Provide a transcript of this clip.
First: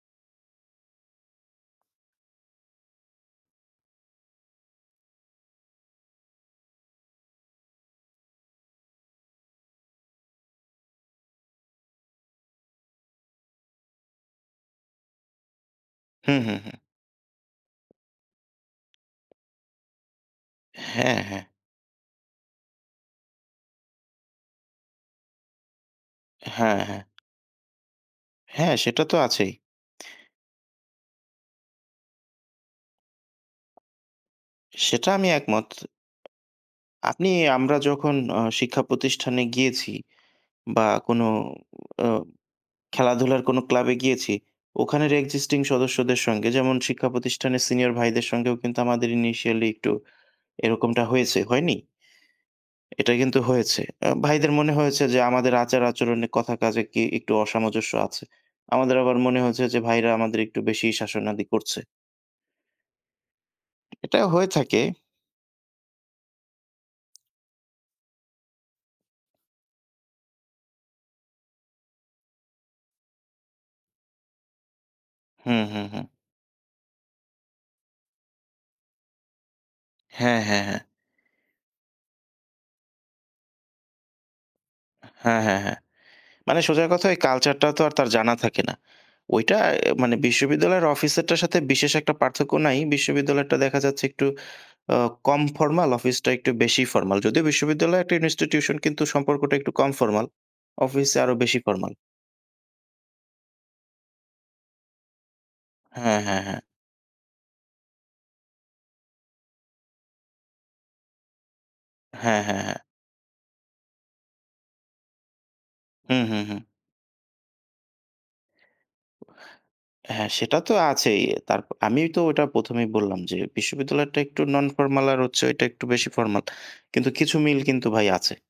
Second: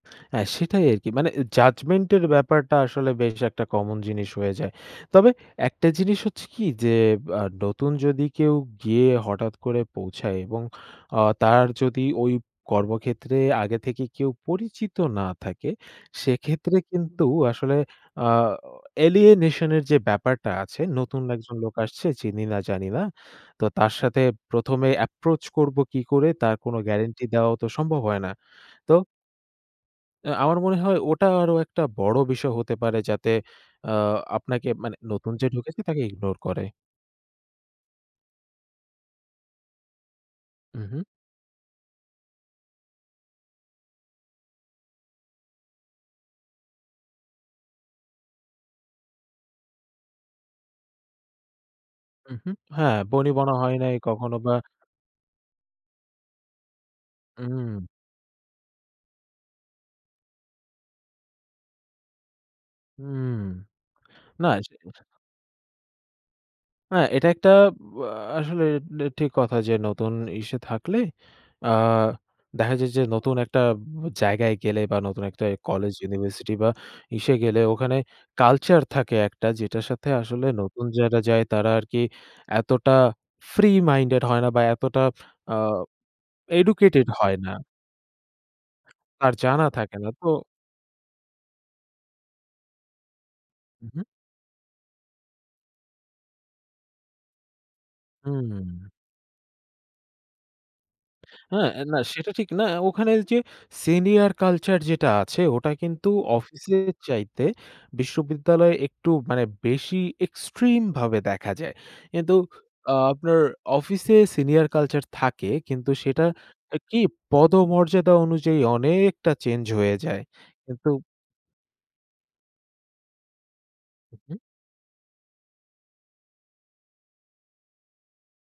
হ্যাঁ, সেটাই আরকি। মানে অ্যা judgment এর ব্যাপারটা আসলে বেশ একটা কমন জিনিস হয়ে যায়। তবে একটা জিনিস হচ্ছে কি যে আ নতুন যদি কেউ গিয়ে হঠাৎ করে পৌঁছায় এবং আ তার যদি ওই কর্মক্ষেত্রে আগে থেকে কেউ পরিচিত না থাকে, হু, হু, হু। সেক্ষেত্রে কিন্তু আসলে আ অ alienation এর যে ব্যাপারটা আছে, হ্যাঁ, নতুন হ্যাঁ। একজন লোক আসছে চিনি না জানি না। তো তার সাথে ১ম এ approach করব কী করে তার কোন হ্যাঁ, হ্যাঁ। গ্যারান্টি দেওয়াও তো সম্ভব হয় না। হ্যাঁ, তো সেটা তো আছেই। অ্যা আমার মনে হয় ওটা আরো একটা বড় বিষয় হতে পারে। যাতে আ আপনাকে মানে সেটা আমি নতুন যে একমত। ঢুকেছে তাকে ইগনোর করে। আপনি আমরা যখন অ শিক্ষা প্রতিষ্ঠানে গিয়েছি বা উহু। কোন অ খেলাধুলার কোনো ক্লাবে গিয়েছি। ওখানের existing সদস্যদের সঙ্গে যেমন শিক্ষা প্রতিষ্ঠানের সিনিয়র ভাইদের সঙ্গেও কিন্তু আমাদের initially একটু এরকমটা হয়েছে। হয়নি? উহু, হ্যাঁ এটাই বনি কিন্তু বনা হয় হয়েছে। নাই আ কখনো ভাইদের বা মনে হয়েছে যে আমাদের আচার-আচরণে কথা কাজে কি একটু উহু। অসামঞ্জস্য আছে। আমাদের আবার মনে হয়েছে, যে ভাইরা আমাদের একটু বেশি শাসনাদি করছে। উম এটা হয়ে না, থাকে। সেটাই সে অ্যা এটা একটা অ্যা আসলে ডি ঠিক কথা যে নতুন ইসে থাকলে আ দেখা যায় যে নতুন একটা জায়গায় গেলে বা নতুন একটা হু, হু, কলেজ হু। ইউনিভার্সিটি বা ইসে গেলে ওখানে culture থাকে একটা, যেটার সাথে হ্যাঁ, আসলে হ্যাঁ, হ্যাঁ। নতুন যারা যায় তারা আরকি এতটা free minded হয় না বা এতটা হ্যাঁ, আ হ্যাঁ, হ্যাঁ। মানে সোজা কথা educated ওই হয় না। culture টাও তো আর তার জানা থাকে না। তার ওইটা জানা অ্যা থাকে না। মানে তো বিশ্ববিদ্যালয়ের অফিসেরটার সাথে বিশেষ একটা পার্থক্য নাই। বিশ্ববিদ্যালয়টা দেখা উহু। যাচ্ছে একটু আ কম formal অফিসটা একটু বেশি formal যদিও বিশ্ববিদ্যালয় হুম। institution কিন্তু সম্পর্কটা একটু কম formal অফিসে আরো বেশি হ্যাঁ, formal. না সেটা ঠিক না। ওখানে যে senior culture যেটা আছে ওটা কিন্তু হ্যাঁ, হ্যাঁ, হ্যাঁ। অফিসের চাইতে বিশ্ববিদ্যালয় একটু মানে বেশি extreme ভাবে দেখা যায়। কিন্তু হ্যাঁ, হ্যাঁ, হ্যাঁ। আ আপনার অফিসে senior culture থাকে কিন্তু হু, সেটা হু, হু। কি পদমর্যাদা অনুযায়ী অনেকটা চেঞ্জ হয়ে যায়। হ্যাঁ, সেটা তো কিন্তু আছেই। তার প আমিও তো ওইটা ১ম এই বললাম যে বিশ্ববিদ্যালয়েরটা উহু। একটু non formal আর হচ্ছে ওইটা একটু বেশি formal কিন্তু কিছু মিল কিন্তু ভাই আছে।